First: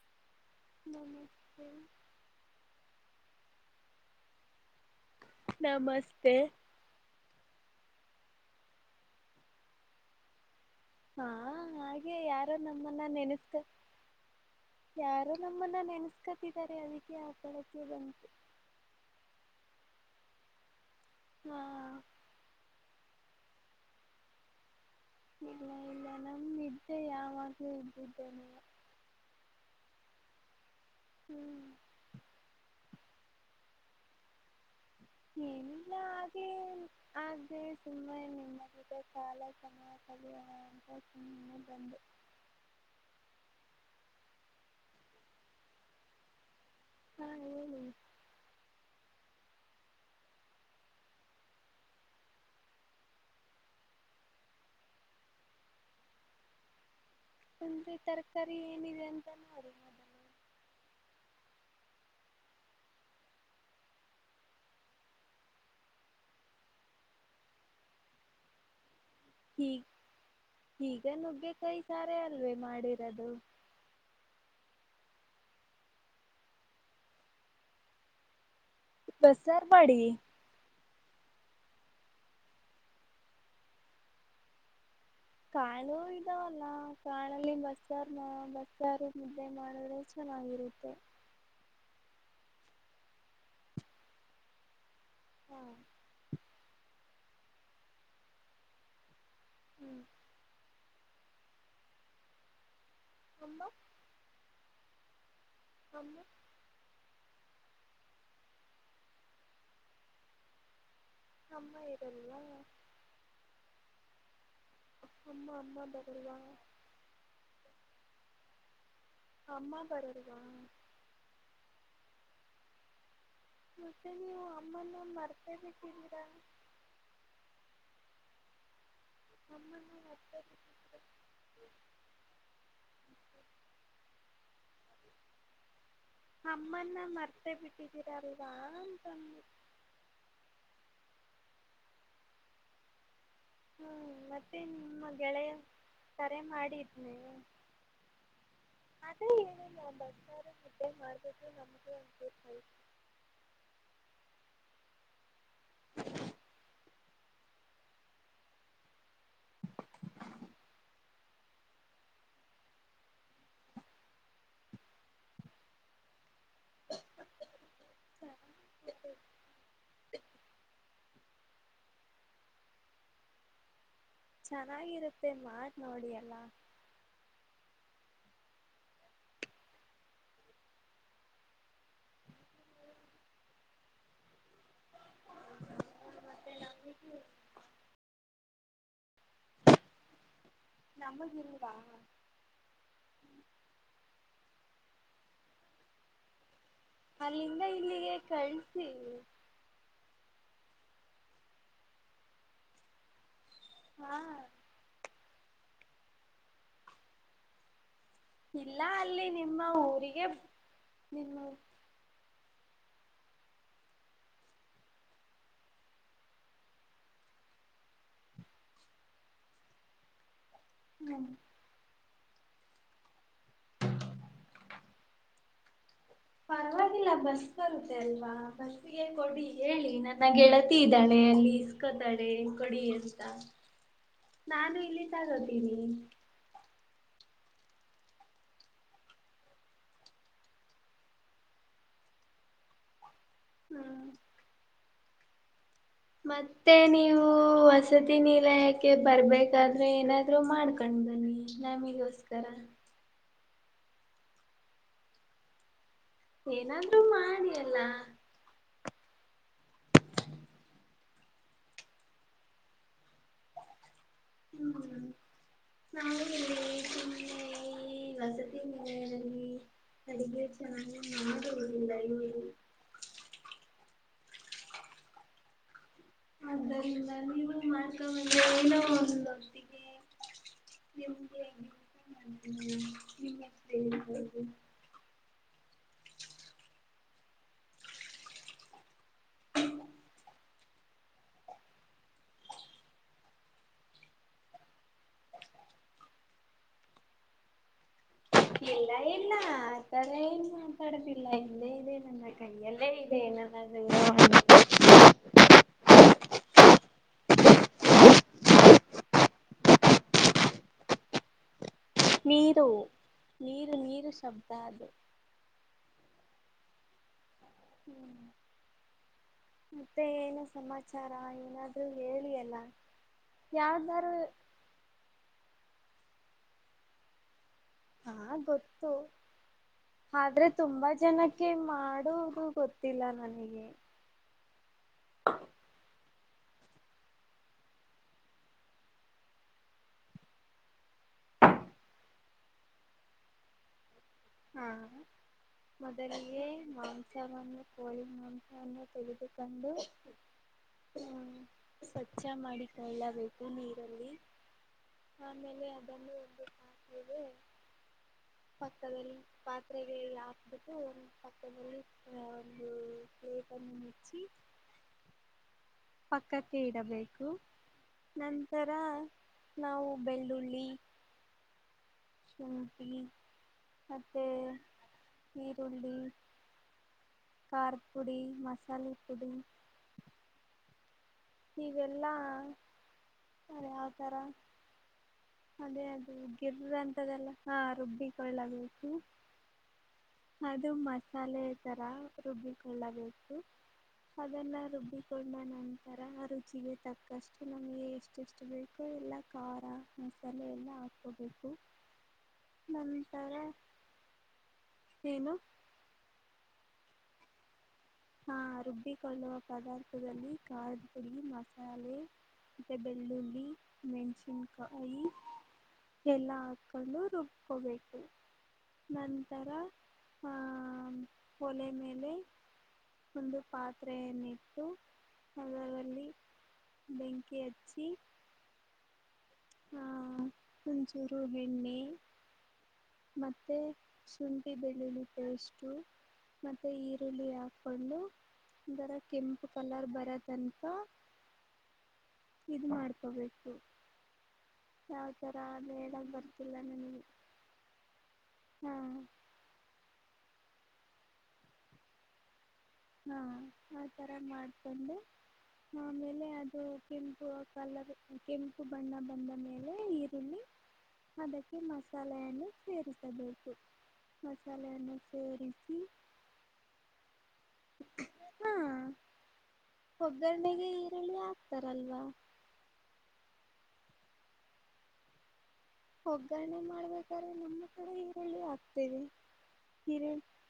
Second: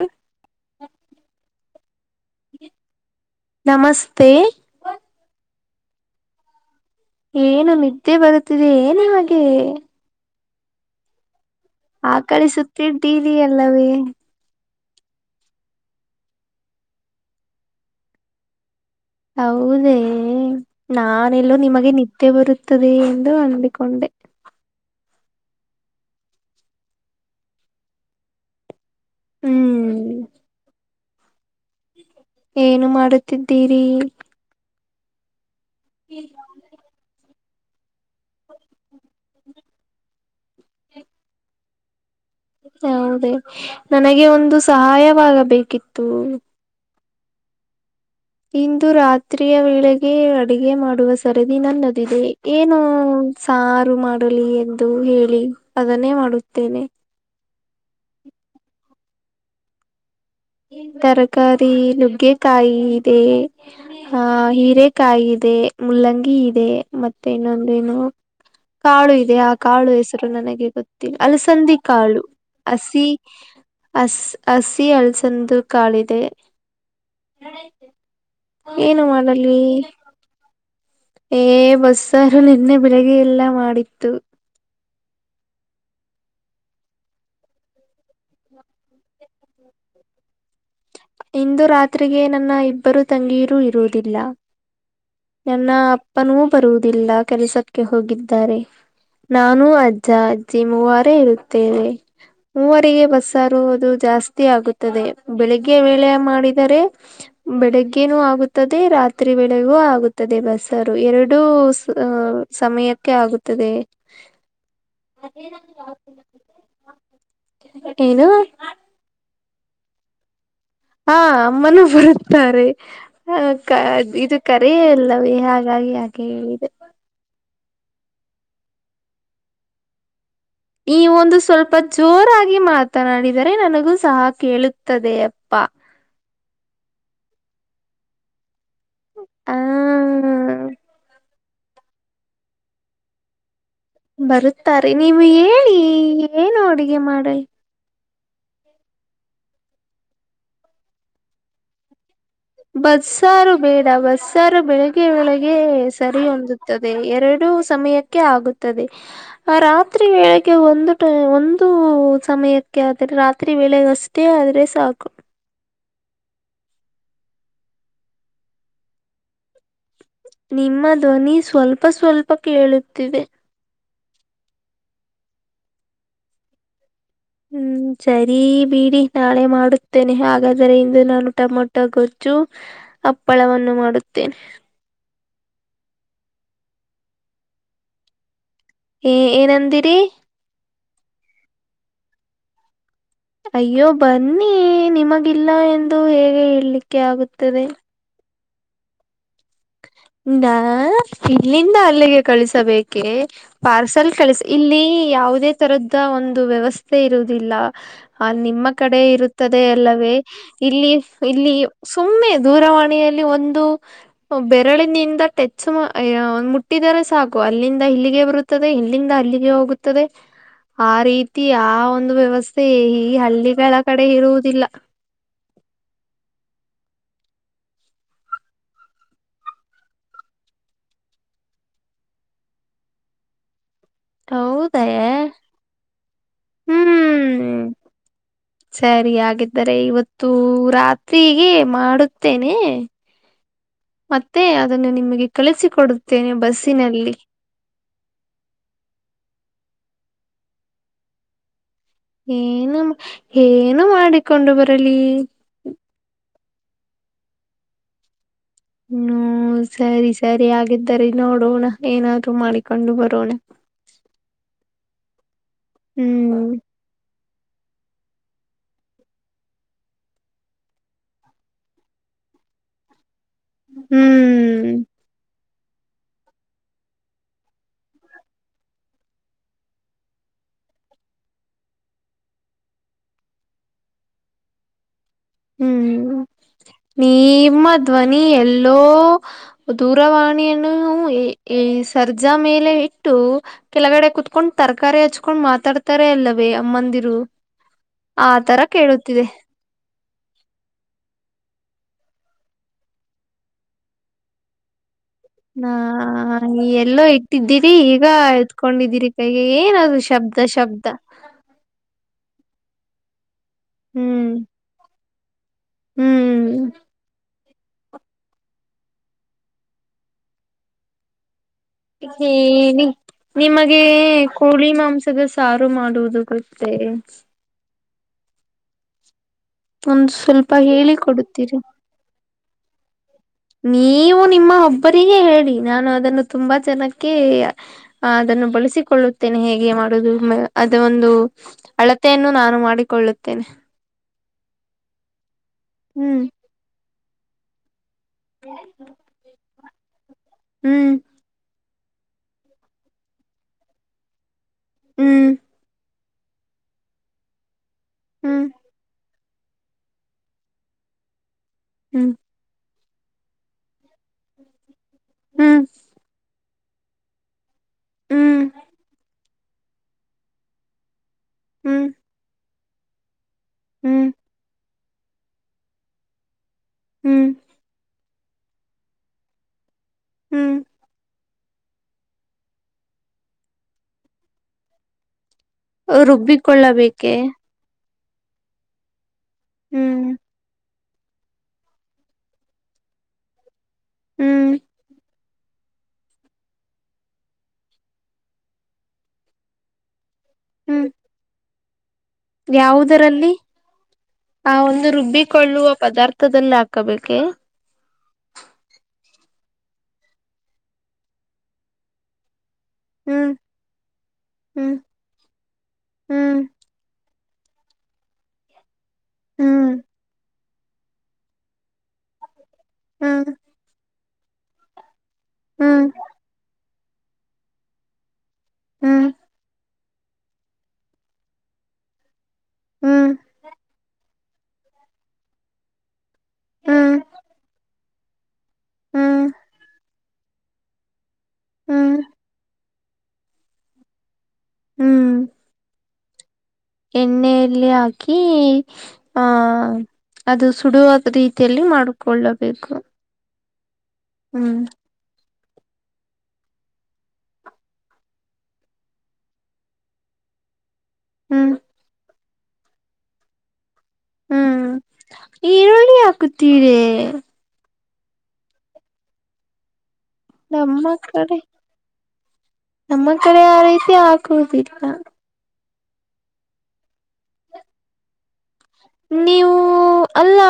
ಹಾ ನಮಸ್ತೆ ನಮಸ್ತೆ. ನಮಸ್ತೆ ಏನು ನಿದ್ದೆ ಬರುತ್ತಿದೆ ಏನು ಇವಗೆ ಹಾ ಹಾಗೆ ಯಾರು ನಮ್ಮನ್ನ ಆಕಳಿಸುತ್ತಿದ್ದೀರಿ ನೆನೆಸ್ತ ಅಲ್ಲವೇ ಯಾರೋ ನಮ್ಮನ್ನ ನೆನಸ್ಕತಿದ್ದಾರೆ ಅದಕ್ಕೆ ಅಪಗತ್ಯ ಬಂತು ಹೌದೇ ನಾನೆಲ್ಲೋ ಹಾ ನಿಮಗೆ ನಿತ್ಯ ಬರುತ್ತದೆ ಎಂದು ಅಂದಿಕೊಂಡೆ ಇಲ್ಲ ಇಲ್ಲ ನಮ ನಿದ್ದೆ ಯಾವಾಗ್ಲೂ ಇದ್ದಿದ್ದೇನೆ. ಹೂ ಹ್ಮ್ ಏನು ಮಾಡುತ್ತಿದ್ದೀರಿ ಏನು ಇಲ್ಲ ಹ್ಮ ಹ್ಮ್ ಆದರೆ ಸುಮ್ಮನೆ ನಿಮ್ಮದಗ ಕಾಲ ಸಮಯ ಕಳಿಯೋಣ ಅಂತ ಸುಮ್ಮನೆ ಬಂದು ಹೌದೇ ನನಗೆ ಒಂದು ಸಹಾಯವಾಗಬೇಕಿತ್ತು ಹಾ ಹೇಳಏನು ಇಂದು ರಾತ್ರಿಯ ವೇಳೆಗೆ ಅಡಗೆ ಮಾಡುವ ಸರದಿ ನನ್ನದಿದೆ ಏನು ಸಾರು ಮಾಡಲಿ ಎಂದು ಹೇಳಿ ಅದನ್ನೇ ಮಾಡುತ್ತೇನೆ ತಂದ್ರಿ ತರಕಾರಿ ಏನಿದೆ ಅಂತ ಮಾಡ ತರಕಾರಿ ನುಗ್ಗೆಕಾಯಿ ಇದೆ ಹ ಹೀರೆಕಾಯಿ ಇದೆ ಮುಲ್ಲಂಗಿ ಇದೆ ಮತ್ತೆ ಇನ್ನೊಂದು ನು ಕಾಳು ಇದೆ ಆ ಹೀಗ್ ಕಾಳು ಹೆಸರು ನನಗೆ ಈಗ ಗೊತ್ತಿಲ್ಲ ಅಲಸಂದಿ ನುಗ್ಗೆಕಾಯಿ ಸಾರೆ ಕಾಳು ಅಲ್ವೇ ಹಸಿ ಮಾಡಿರೋದು ಅಸ್ ಹಸಿ ಅಳ್ಸಂದು ಕಾಲಿದೆ ಏನು ಮಾಡಲಿ ಬಸ್ಸಾರ್ ಮಾಡಿ ಏ ಬಸ್ಸಾರು ನಿನ್ನೆ ಬೆಳಗ್ಗೆ ಎಲ್ಲಾ ಮಾಡಿತ್ತು ಕಾಳು ಇದಾವಲ್ಲ ಕಾಳಲ್ಲಿ ಬಸಾರ್ ನ ಬಸಾರ ಮುದ್ದೆ ಮಾಡದರೆ ಚೆನ್ನಾಗಿರುತ್ತೆ. ಇಂದು ರಾತ್ರಿಗೆ ನನ್ನ ಇಬ್ಬರು ತಂಗೀರು ಇರುವುದಿಲ್ಲ. ಹಾ ನನ್ನ ಅಪ್ಪನೂ ಬರುದಿಲ್ಲ ಕೆಲಸಕ್ಕೆ ಹೋಗಿದ್ದಾರೆ ನಾನು ಅಜ್ಜ ಅಜ್ಜಿ ಮೂವರೇ ಇರುತ್ತೇವೆ ಮೂವರಿಗೆ ಬ ಅಮ್ಮ ಸಾರದು ಜಾಸ್ತಿ ಆಗುತ್ತದೆ ಬೆಳಿಗ್ಗೆ ವೇಳೆ ಅಮ್ಮ ಮಾಡಿದ ರೆ ಬೆಳಿಗ್ಗೆನೂ ಆಗುತ್ತದೆ ರಾತ್ರಿ ಬೆಳೆಗೂ ಆಗುತ್ತದೆ ಬಸರು ಎರಡು ಅಮ್ಮ ಎಡು ಇರಲ್ವಾ ಸಮಯಕ್ಕೆ ಆಗುತ್ತದೆ ಅಮ್ಮ ಅಮ್ಮ ಬ ಬಲ್ವಾ ಏನು ಅಮ್ಮ ಬರರುದಾ ಹಾ ಅಮ್ಮನೂ ಬರುತ್ತಾರೆ ಹ ಮತ್ತೆ ಇದು ನೀವು ಕರ ಅಮ್ಮನ ಅಲ್ಲವೇ ಮರ್ತೇ ಹಾಗಾಗಿ ಯಾಕೆ ಬಿಟ್ಟಿದ್ದೀರಾ ಹೇಳಿದೆ ಹಮ್ಮ ಹತ್ತ ಈ ಒಂದು ಸ್ವಲ್ಪ ಜೋರಾಗಿ ಮಾತನಾಡಿದರೆ ನನಗೂ ಸಹ ಕೇಳದೆಯಪ್ಪ ಅಮ್ಮನ್ನ ಮರ್ತೆೇ ಬಿಟ್ಟಿದ್ದೀರಲ್ವಾ ಅಂತಂದು ಆ ಹ್ಮ್ ಮತ್ತೆ ಬರುತ್ತಾರೆ ನಿಮ್ಮ ನೀವು ಗೆಳೆಯ ಹೇಳಿ ಕರೆ ಏನು ಅಡುಗೆ ಮಾಡಿದ್ನೆ ಮಾಡ ಅ [unintelligible] ಏ ನಾ ಬಸಾರ ಮುುದ್ದೆ ಮಾಡ್ಬು ನಮಗೆ ಅ ಬಸ್ಸಾರು ಬೇಡ ಬಸ್ಸಾರು ಬೆಳಗ್ಗೆ ಒಳಗೆ ಸರಿ ಹೊಂದುತ್ತದೆ ಎರಡು ಸಮಯಕ್ಕೆ ಕ ಆಗುತ್ತದೆ ರಾತ್ರಿ ವೇಳೆಗೆ ಒಂದು ಒಂದು ಸಮಯಕ್ಕೆ ಆದ್ರೆ ರಾತ್ರಿ ವೇಳೆಗಷ್ಟೇ ಆದ್ರೆ ಸಾಕು ಹ ನಿಮ್ಮ ಧ್ವನಿ ಸ್ವಲ್ಪ ಸ್ವಲ್ಪ ಕೇಳುತ್ತಿದೆ ಚೆನ್ನಾಗಿರುತ್ತೆ ಮಾತ್ ನೋಡಿ ಎಲ್ಲ ಹ್ಮ್ ಸರಿ ಬಿಡಿ ನಾಳೆ ಮಾಡುತ್ತೇನೆ ಹಾಗಾದ್ರೆ ಇಂದು ನಾನು ಟಮಟೊ ಗೊಚ್ಚು ಅಪ್ಪಳವನ್ನು ಮಾಡುತ್ತೇನೆ ಮದಂಗ್ಜ ಏ ಏನಂದಿರಿ ನಮ್ಮ ಇವಾ ಅಯ್ಯೋ ಬನ್ನಿ ನಿಮಗಿಲ್ಲ ಎಂದು ಹೇಗೆ ಹೇಳಲಿಕ್ಕೆ ಅಲ್ಲಿಂದ ಆಗುತ್ತದೆ ಇಲ್ಲಿಗೆ ಕಳ್ಸಿ ನಾ ಇಲ್ಲಿಂದ ಅಲ್ಲಿಗೆ ಕಳಿಸಬೇಕೇ ಪಾರ್ಸಲ್ ಹಾ ಕಳಿಸಿ ಇಲ್ಲಿ ಯಾವುದೇ ತರದ ಒಂದು ವ್ಯವಸ್ಥೆ ಇರುವುದಿಲ್ಲ ಹ ನಿಮ್ಮ ಇಲ್ಲ ಕಡೆ ಅಲ್ಲಿ ನಿಮ್ಮ ಇರುತ್ತದೆ ಅಲ್ಲವೇ ಊರಿಗೆ ಇಲ್ಲಿ ನಿಮ್ಮ ಇಲ್ಲಿ ಸುಮ್ಮನೆ ದೂರವಾಣಿಯಲ್ಲಿ ಒಂದುರೆ ಎರಳಿನಿಂದ ಟೆಚ್ ಮುಟ್ಟಿದರೆ ಸಾಕು ಅಲ್ಲಿಂದ ಇಲ್ಲಿಗೆ ಬರುತ್ತದೆ ಇಲ್ಲಿಂದ ಅಲ್ಲಿಗೆ ಹೋಗುತ್ತದೆ ಹ ಆ ರೀತಿ ಆ ಒಂದು ವ್ಯವಸ್ಥೆ ಈ ಹಳ್ಳಿಗಳ ಕಡೆ ಇರುವುದಿಲ್ಲ ಪರವಾಗಿಲ್ಲ ಬಸ್ ಬರುತ್ತೆ ಅಲ್ವಾ ಬಸ್ ಕೊಡಿ ಹೇಳಿ ನನ್ನಗೆಗೆಳತಿ ಇದ್ದಾಳೆ ಅಲ್ಲಿ ಇಸ್ಕೊತಾಳೆ ಏ ಕೊಡಿ ಅಂತ ನಾನು ಇಲ್ಲಿ ತಾಗತೀನಿ ಹ್ಮ್್ಮ್್ಮ [inaudible] ಸರಿ ಹಾಗಿದ್ದರೆ ಇವತ್ತು ರಾತ್ಗೆ ಮಾಡುತ್ತೇನೆ ಹ್ಮ್ ಅದನ್ನ ನಿಮಗೆ ಕಳಿಸಿಕೊಡ ಮತ್ತೆ ನೀವು ಹೊಸ ಸತಿ ನೀಲ ಯಾಕೆ ಬರ್ಬೇಕಾದ್ರೆ ಏನಾದ್ರರು ಮಾಡ್ಕೊಂಡು ಬನ್ನಿ ನಮಗ ಏನು ಏನು ಮಾಡಿಕೊಂಡು ಬರಲಿ ಏನಾದ್ರೂ ಮಾಡಿಯಲ್ಲ ಹ್ಮ್ ಸರಿ ಸರಿ ಹಾಗಗಿದ್ದರಿ ನೋಡೋಣ ಏನಾದ್ ಮಾಡಿಕೊಂಡು ಬರೋಣ ಹ್ಮ್ ನ ಹ್ಮ್ ಈ ವಸತಿ ಮಲಲ್ಲಿ ತಡುಗ ನನ್ನದ [unintelligible] ಹ್ಮ್ ಆದ್ದರಿಂದ ನೀವು ಮಾಡ್ಕಂದ್ರೆ ಏನ ಒಂದುತ್ತಿಗೆ ನಿಮ್ಗೆ [inaudible] ನಿಮ್ಮ ಹೆಸರು ಏನು ಹ್ಮ್ [inaudible] ನಿಮ್ಮ ಧ್ವನಿ ಎಲ್ಲೋ ದೂರವಾಣಿಯನ್ನು ಸರ್ಜಾ ಮೇಲೆ ಇಟ್ಟು ಕೆಲಗಡೆ ಕುೂತ್ಕೊಂಡ್ ತರಕಾರಿ ಹಚ್ಕೊಂಡ್ ಮಾತಾಡ್ತಾರೆ ಅಲ್ಲವೇ ಅಮ್ಮಂದಿರು ಆ ತರ ಕೇಳುತ್ತಿದೆ ತಲ ಏನ್ ಮಾತಾಡೋದಿಲ್ಲ ಇಲ್ಲೇ ಇದೆ ನನ್ನ ಕೈಯಲ್ಲೇ ಇದೆ ನನ್ನ ನಾ ಎಲ್ಲೋ ಇಟ್ಟಿದ್ದೀರಿ ಈಗ ಎತ್ತು ಕೊಂಡಿದ್ದೀರಿ ಕೈಗೆ ಏನದು ಶಬ್ದ ಶಬ್ದ ನೀರು ನೀರು ನೀರು ಹ್ಮ್ ಶಬ್ದ ಅದು ಹ್ಮ್ ಹ್ಮ್ ಮತ್ತೆ ಏನು ಸಮಾಚಾರ ಏನಾದ ಹ ನಿಮಗೆ ಯಾವ್ದಾರು ಕೋಳಿ ಮಾಂಸದ ಸಾರು ಮಾಡುವುದು ಗೊತ್ತೆ ಹಾ ಗೊತ್ತು ಒಂದು ಆದ್ರೆ ಸ್ವಲ್ಪ ತುಂಬಾ ಹೇಳಿ ಜನಕ್ಕೆ ಕೊಡುತ್ತೀರಿ ಮಾಡುವುದು ಗೊತ್ತು ಗೊತ್ತಿಲ್ಲ ನನಗೆ ನೀವು ನಿಮ್ಮ ಒಬ್ಬರಿಗೆ ಹೇಳಿ ನಾನು ಅದನ್ನು ತುಂಬಾ ಜನಕ್ಕೆ ಅದನ್ನು ಬಳಸಿಕೊಳ್ಳುತ್ತೇನೆ ಹೇಗೆ ಮಾಡುದು ಅದ ಒಂದು ಅಳತೆಯನ್ನು ನಾನು ಮಾಡಿಕೊಳ್ಳುತ್ತೇನೆ ಹ ಹ್ಮ್ ಮೊದಲಿಗೆೇ ಮಾಂಸವನ್ನು ಕೋಳಿ ಮಾಂಸವನ್ನು ತೆಗೆದು ಕೊಂಡು ಹ್ಮ್ ಹ್ಮ್ ಸ್ವಚ್ಛ ಮಾಡಿಕೊಳ್ಳಬೇಕು ನೀರಲ್ಲಿ ಹ್ಮ್ ಆಮೇಲೆ ಅದನ್ನು ಒಂದು ಹಿದೆ ಹ್ಮ್ ಪಕ್ಕದಲ್ಲಿ ಪಾತ್ರೆಗಳಲ್ಲ ಹಾಕ್ಬಿಟ್ಟು ಒಂದು ಪಕ್ಕದಲ್ಲಿ ಹ್ಮ್ ಒಂದು ಪ್ಲೇಟ್ ಅನ್ನು ಮುಚ್ಚಿ ಹ್ಮ್ ಪಕ್ಕಕ್ಕೆ ಇಡಬೇಕು ಹ್ಮ್ ನಂತರ ನಾವು ಬೆಳ್ಳುಳ್ಳಿ ಹ್ಮ್ ಶುಂಟಿ ಹ್ಮ್ ಮತ್ತೆ ಈರುಳ್ಳಿ ಹ್ಮ್ ಕಾರ್ ಪುಡಿ ಮಸಾಲೆ ಪುಡಿ ಹ್ಮ್ ಅವೆಲ್ಲ ಆಕೀ ಯಾವ ಥರ ಅದೇ ಅದು ಗಿರ ರುಬ್ಬಿಕೊಳ್ಳಬೇಕೆ ಅಂತದೆಲ್ಲ ಹಾ ರುಬ್ಬಿಕಲ್ ಆಗ್ಬೇಕು ಹ್ಮ್ ಅದು ಮಸಾಲೆ ತರ ರುಬ್ಬಿಕೊಳ್ಳಬೇಕು ಹ್ಮ್ ಅದೆಲ್ಲ ರುಬ್ಬಿ ಕೊಂಡ ನಂತರ ತರ ರುಚಿಗೆ ತಕ್ಕಷ್ಟು ನಮ್ಗೆ ಎಷ್ಟೆಷ್ಟು ಬೇಕೋ ಇಲ್ಲ ಖಾರ ತಲ ಎಲ್ಲ ಹ್ಮ್ ಹಾಕೋಬೇಕು ಯಾವುದರಲ್ಲಿ ಆ ಒಂದು ಏನು ರುಬ್ಬಿಕೊಳ್ಳುವ ಪದಾರ್ಥ ಹತ್ತದಲ್ಲಿ ಹಾಕಬೇಕೆ ಹಾ ರುಬ್ಬಿಕೊಳ್ಳುವ ಪದಾರ್ಥದಲ್ಲಿ ಕ್ದ ಪುಡಿ ಮಸಾಲೆ ಮತ್ತ ಹ್ಮ್ ಬೆಳ್ಳುಳ್ಳಿ ಮೆಣಸಿನ ಹ್ಮ್ ಕಾಯಿ ಎಲ್ಲ ಹ್ಮ್ ಕು ರುಬ್ಕೋಬೇಕು ನಂತರ ಹ್ಮ್ ಆ ಒಲೆ ಮೇಲೆ ಹ್ಮ್ ಒಂದು ಪಾತ್ರೆಯನ್ನಿತ್ತು ಹ್ಮ್ ಬೆಂಕಿ ಅಚ್ಚ ಹ್ಮ್ ಹಾ ತಂಚೂರು ಎಣ್ಣೆ ಹ್ಮ್ ಮತ್ತೆ ಶುಂಠಿ ಬೆಳ್ಳುಳ್ಳಿ ಪೇಸ್ಟು ಮತ್ತು ಹ್ಮ್ ಈರುಳ್ಳಿ ಹಾಕ್ಕೊಂಡು ರ ಹ್ಮ್ ಕೆಂಪು ಕಲರ್ ಬರೋತಂಕ ಹ್ಮ್ ಇ ಮಾಡ್ಕೋಬೇಕು ಯಾವ ಹ್ಮ್ ತರ ಅ ಹೇಳ ಬರ್ ಎಣ್ಣೆಯಲ್ಲಿ ಹಾಕಿ ಹಾಂ ಆಹ ಅದು ಸುಡುವಾದ ರೀತಿಯಲ್ಲಿ ಮಾಡಿಕೊಳ್ಳಬೇಕು ಹಾ ಆಥರ ಹ್ಮ್ ಮಾಡ್ಕೊಂಡೆ ಆಮೇಲೆ ಅದು ಕೆಂಪು ಕಲರ್ ಕೆಂಪು ಬಣ್ಣ ಬಂದ ಮೇಲೆ ಈರುಳ್ಳಿ [inaudible] ಹ್ಮ್ ಅದಕ್ಕೆ ಮಸಾಲೆಯನ್ನು ಸೇರಿಸಬೇಕು ಮಸಾಲೆಯನ್ನು ಸೇರಿಸಿ ತೀಳೆ ಹಾ ಒಗ್ಗರಣೆಗೆ ನಮ್ಮ ಈರುಳ್ಳಿ ಕಡೆ ಆಗ್ತಾರಲ್ವಾ ನಮ್ಮ ಕಡೆ ಆ ರೀತಿ ಹಾಕುವುದಿಲ್ಲ ಒಗ್ಗರಣೆ ಮಾಡ್ಬೇಕಾದ್ರೆ ನಮ್ಮ ಕೂಡೆ ಈರುಳ್ಳಿ ಆಗ್ತ ನೀವು ಅಲ್ಲ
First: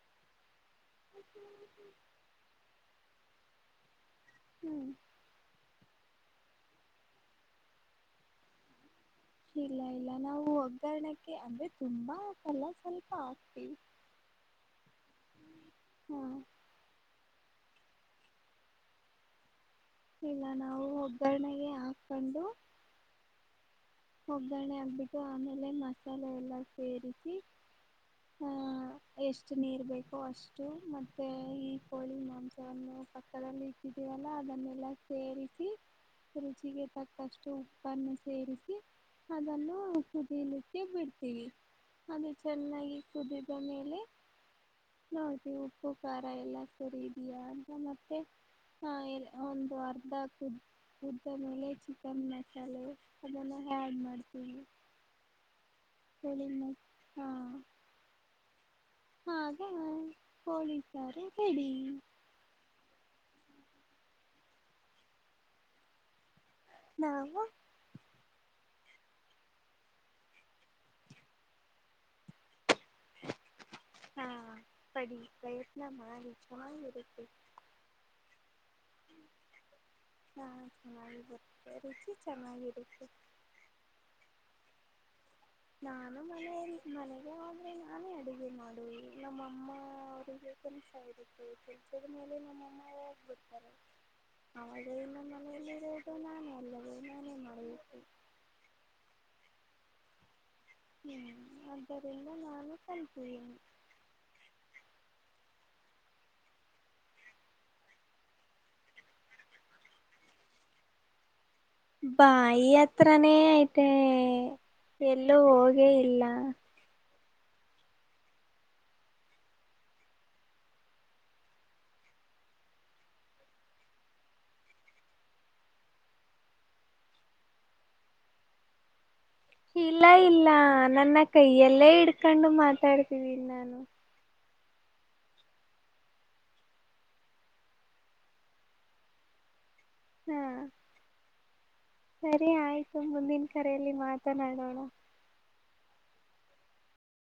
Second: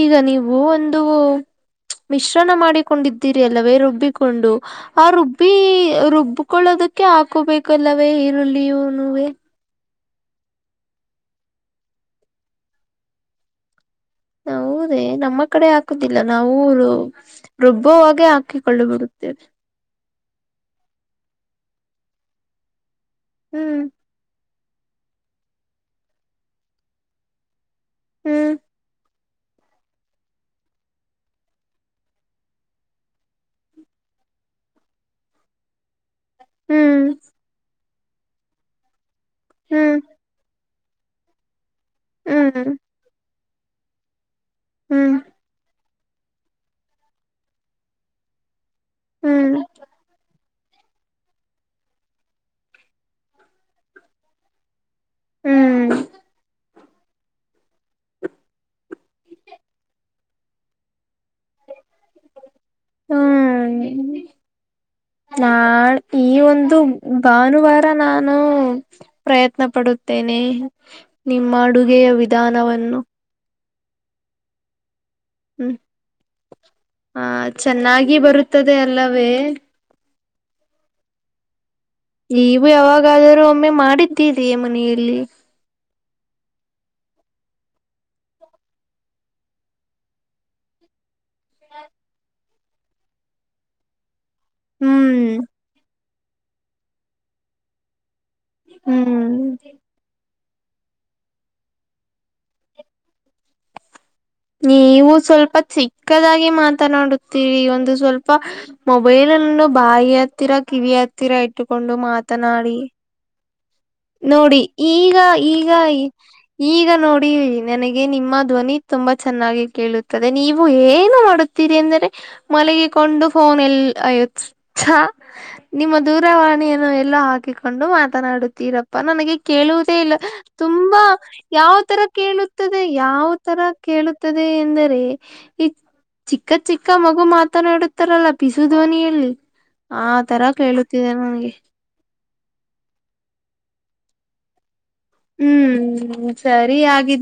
ಈಗ ನೀವು ವು ಒಂದು ಮಿಶ್ರಣ ಮಾಡಿಕೊಂಡಿದ್ದೀರಿ ಅಲ್ಲವೇ ರುಬ್ಬಿಕೊಂಡು ಹ್ಞೂ ಆ ರುಬ್ಬ ಬೀ ರುಬ್ಕೊಳ್ಳೋದಕ್ಕೆ ಹಾಕೋಬೇಕಲ್ಲವೇ ಈರುಳ್ಳಿಯು ನೇ ಇಲ್ಲ ಇಲ್ಲ ನಾವು ಒಗ್ಗಣಕ್ಕೆ ಅಂದ್ರೆ ತುಂಬಾ ಲ ಸ್ವಲ್ಪ ಆಗ್ತಿವಿ ಹ ಊದೇ ನಮ್ಮ ಕಡೆ ಹಾಕುದಿಲ್ಲ ಹಾಂ ನಾವ ಊರು ರುಬ್ಬುವಾಗೆ ಹಾಕಿಕೊಳ್ಳು ಬಿಡುತ್ತೇವೆ ಇಲ್ಲ ನಾವು ಒಗ್ಗರಣೆಗೆ ಹಾಕೊಂಡು ಹ್ಮ್ ಒಗ್ಗರಣೆ ಆಗ್ಬಿಟ್ಟು ಆಮೇಲೆ ಮಸಾಲೆ ಎಲ್ಲ ಸೇರಿಸಿ ಆ ಹ್ಮ್ ಎಷ್ಟು ನೀರು ಬೇಕೋ ಅಷ್ಟು ಮತ್ತು ಈ ಕೋಳಿ ಮಾಂಸವನ್ನು ಪಕ್ಕದಲ್ಲಿ ವಲ್ಲ ಅದನ್ನೆಲ್ಲ ಸೇರಿಸಿ ರುಚಿಗೆ ತಕ್ಕಷ್ಟು ಉಪ್ಪನ್ನು ಸೇರಿಸಿ ಅದನ್ನು ಹ್ಮ್ ಲಿಕ್ಕೆ ಬಿಡ್ತೀವಿ ಅದು ಹ್ಮ್ ಹ್ಮ್ ಚೆನ್ನಾಗಿ ಕುದಿದ ಮೇಲೆ ಹ್ಮ್ ಹೌದದು ಉಪ್ಪು ಖಾರ ಎಲ್ಲ ಸರಿದ್ಯಾ ಅಂತ ಮತ್ತೆ ಹಾ ಇ ಹ್ಮ್ ಒಂದು ಅರ್ಧ ಆಗ್ತುದು ಉದ್ದ ಮೇಲೆ ಚಿಕನ್ ಮಸಾಲೆ ಅದನ್ನು ಆ್ಯಡ್ ಮಾಡ್ತೀವಿ ಹ್ಮ್ ಕ ಹಾ ಹಾಗೆ ಪೊಲೀಸರ ಹೇಳಿ ಹ್ಮ್ ನಾ ಈ ಒಂದು ಒಂದು ನಾವು ಭಾನುವಾರ ನಾನು ಪ್ರಯತ್ನ ಪಡುತ್ತೇನೆ ನಿಮ್ಮ ಅಡುಗೆಯ ವಿಧಾನವನ್ನು ಹಾ ಸಡಿ ಹ್ಮ್ ಪ್ರಯತ್ನ ಮಾಡಿ ಚೆನ್ನರುತ್ತೆ ಆ ಚೆನ್ನಾಗಿ ಬರುತ್ತದೆ ಅಲ್ಲವೇ ಹಾ ಚೆನ್ನಾಗಿ ಬರ್ತೇ ನೀವು ಯಾವಾಗಾದರೂ ಒಮ್ಮೆ ಮಾಡಿದ್ದಿದೆಯ ಮನೆಯಲ್ಲಿ ನಾನು ಮನೆಯಲ್ಲಿ ಮನೆಗೆ ಆದ್ರೆ ನಾನೇ ಅಡುಗೆ ಮಾಡುವ ನಮ್ಮಮ್ಮ ಅವರಿಗೆ ಕನಿಷ ಇರುತ್ತತ್ತು ಚಜದ ಮೇಲೆ ನಮ್ಮಅಮ್ಮ ಯಾಗ ಬರ್ತಾರೆ ಆಗ ಹ್ಮ್ ಇನ್ನು ಮನೆಯಲ್ಲಿದು ನಾನು ಅಲ್ಲದೆ ನಾನೇ ಮಳೆ ಇು ಹ್ಮ್ ಹ್ಮ್ ಅ್ದರಿಂದ ನಾನು ಕಲ್ತಿದ್ದೀನಿ ನೀವು ಸ್ವಲ್ಪ ಚಿಕ್ಕದಾಗಿ ಮಾತನಾಡುತ್ತೀರಿ ಒಂದು ಸ್ವಲ್ಪ ಮೊಬೈಲ್ ಬಾಯಿ ಹತ್ತೀರಾ ಕಿವಿ ಹತ್ತೀರಾ ಇಟ್ಟುಕೊಂಡು ಮಾತನಾಡಿ ಪತ್ರಾನೇ ಐತೆ ನೋಡಿ ಈಗ ಎಲ್ಲೂ ಈಗ ಹೋಗೇ ಇಲ್ಲ ಈಗ ನೋಡಿ ನನಗೆ ನಿಮ್ಮ ಧ್ವನಿ ತುಂಬಾ ಚೆನ್ನಾಗಿ ಕೇಳುತ್ತದೆ ನೀವು ಏನು ಮಾಡ ರಿ ಅಂದರೆ ಮಲಗಿಕೊಂಡು ಫೋನ್ ಎಲ್ ಅಯತ್ ನಿಮ್ಮ ದೂರವಾಣಿಯನ್ನು ಎಲ್ಲೋ ಹಾಕಿಕೊಂಡು ಮಾತನಾಡುತ್ತೀರಪ್ಪ ಅಪ್ಪ ನನಗೆ ಕೇಳುವುದೇ ಇಲ್ಲ ತುಂಬಾ ನನ್ನ ಯಾವ ಕೈಯಲ್ಲೇ ತರ ಇಡ್ಕೊಂಡು ಕೇಳುತ್ತದೆ ಯಾವ ಮಾತಾಡ್ತಿದ್ದೀನಿ ತರ ನಾನು ಕೇಳ ಎಂದರೆ ಈ ಚಿಕ್ಕ ಚಿಕ್ಕ ಮಗು ಮಾತನಾಡುತ್ತಾರಲ್ಲ ಪಿಸು ಧ್ವನಿಯಲ್ಲಿ ಆ ಹಾ ತರ ಕೇಳುತ್ತಿದೆ ನನ್ಗೆ ಸರಿ ಆಯ್ತು ಮುಂದಿನ ಕರೆಯಲ್ಲಿ ಮಾತನಾಡೋಣ ಹ್ಮ್ ಸರಿ ಹಾಗಗಿದ್ದ